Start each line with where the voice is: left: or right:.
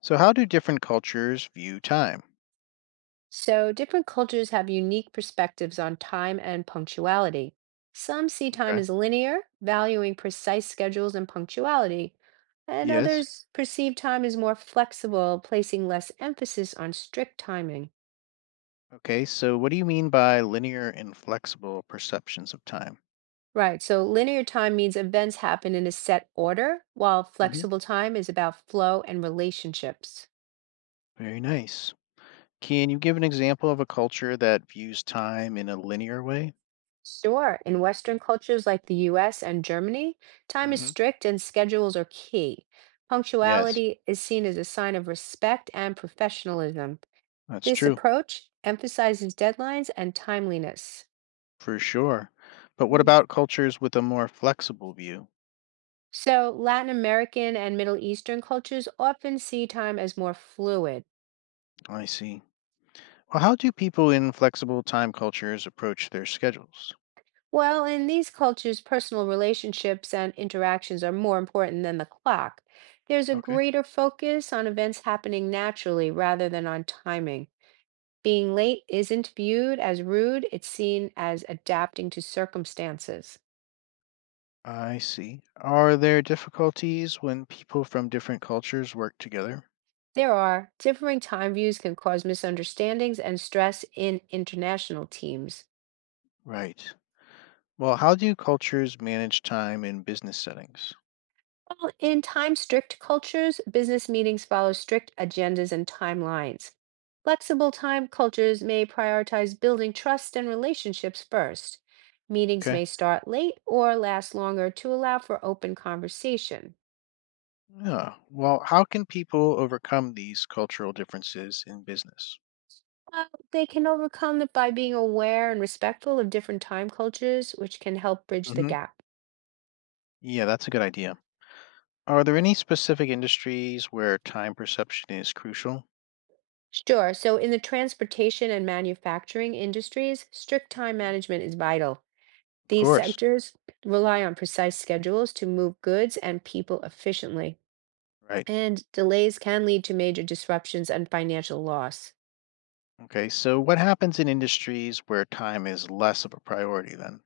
left: So, how do different cultures view time?
right: So, different cultures have unique perspectives on time and punctuality. Some see time
left: Okay.
right: as linear, valuing precise schedules and punctuality, and
left: Yes.
right: others perceive time as more flexible, placing less emphasis on strict timing.
left: Okay, so what do you mean by linear and flexible perceptions of time?
right: Right, so linear time means events happen in a set order, while
left: Hmm.
right: flexible time is about flow and relationships.
left: Very nice. Can you give an example of a culture that views time in a linear way?
right: Sure. In Western cultures like the US and Germany, time is
left: Hmm.
right: strict and schedules are key.
left: Yes,
right: Punctuality is seen as a sign of respect and professionalism.
left: that's
right: This
left: true,
right: approach emphasizes deadlines and timeliness.
left: for sure. But what
right: Mm.
left: about cultures with a more flexible view?
right: So, Latin American and Middle Eastern cultures often see time as more fluid.
left: I see. Well, how do people in flexible time cultures approach their schedules?
right: Well, in these cultures, personal relationships and interactions are more important than the clock. There's a
left: Okay.
right: greater focus on events happening naturally rather than on timing. Being late isn't viewed as rude, it's seen as adapting to circumstances.
left: I see. Are there difficulties when people from different cultures work together?
right: There are differing time views can cause misunderstandings and stress in international teams.
left: Right. Well, how do cultures manage time in business settings?
right: While in time strict cultures, business meetings follow strict agendas and timelines. Flexible time cultures may prioritize building trust and relationships first. Meetings
left: Okay.
right: may start late or last longer to allow for open conversation.
left: Yeah. Well, how can people overcome these cultural differences in business?
right: Uh, They can overcome it by being aware and respectful of different time cultures, which can help bridge the
left: Hmm.
right: gap.
left: Yeah, that's a good idea. Are there any specific industries where time perception is crucial?
right: Sure. So, in the transportation and manufacturing industries, strict time
left: Hmm.
right: management is vital.
left: Of
right: These
left: course.
right: sectors rely on precise schedules to move goods and people efficiently,
left: Right.
right: and delays can lead to major disruptions and financial loss.
left: Okay. So, what happens in industries where time is less of a priority then?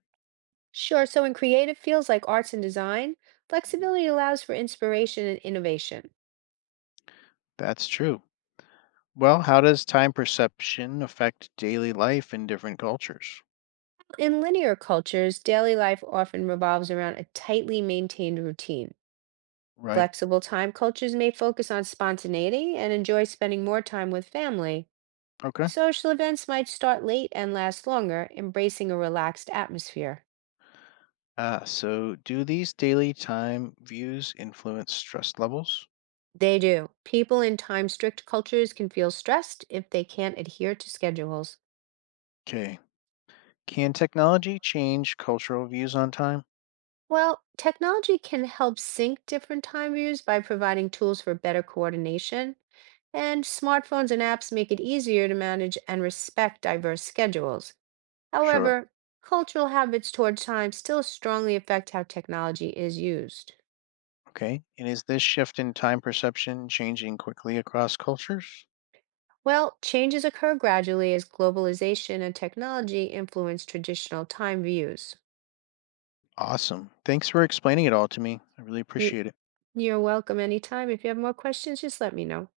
right: Sure. So, in creative fields like arts and design,
left: Mhm.
right: flexibility allows for inspiration and innovation.
left: That's true. Well, how does time perception affect daily life in different cultures?
right: In linear cultures, daily life often revolves around a tightly maintained routine.
left: Right.
right: Flexible time cultures may focus on spontaneity and enjoy spending more time with family.
left: Okay.
right: Social events might start late and last longer, embracing a relaxed atmosphere.
left: Ah, so do these daily time views influence stress levels?
right: They do. People in time strict cultures can feel stressed if they can't adhere to schedules.
left: Okay. Can technology change cultural views on time?
right: Well, technology can help sync different time views by providing tools for better coordination, and smartphones and apps make it easier to manage and respect diverse schedules.
left: Sure.
right: However, cultural habits toward time still strongly affect how technology is used.
left: Okay. And is this shift in time perception changing quickly across cultures?
right: Well, changes occur gradually as globalization and technology influence traditional time views.
left: Awesome. Thanks for explaining it all to me. I really
right: You,
left: appreciate it.
right: you're welcome anytime. If you have more questions, just let me know.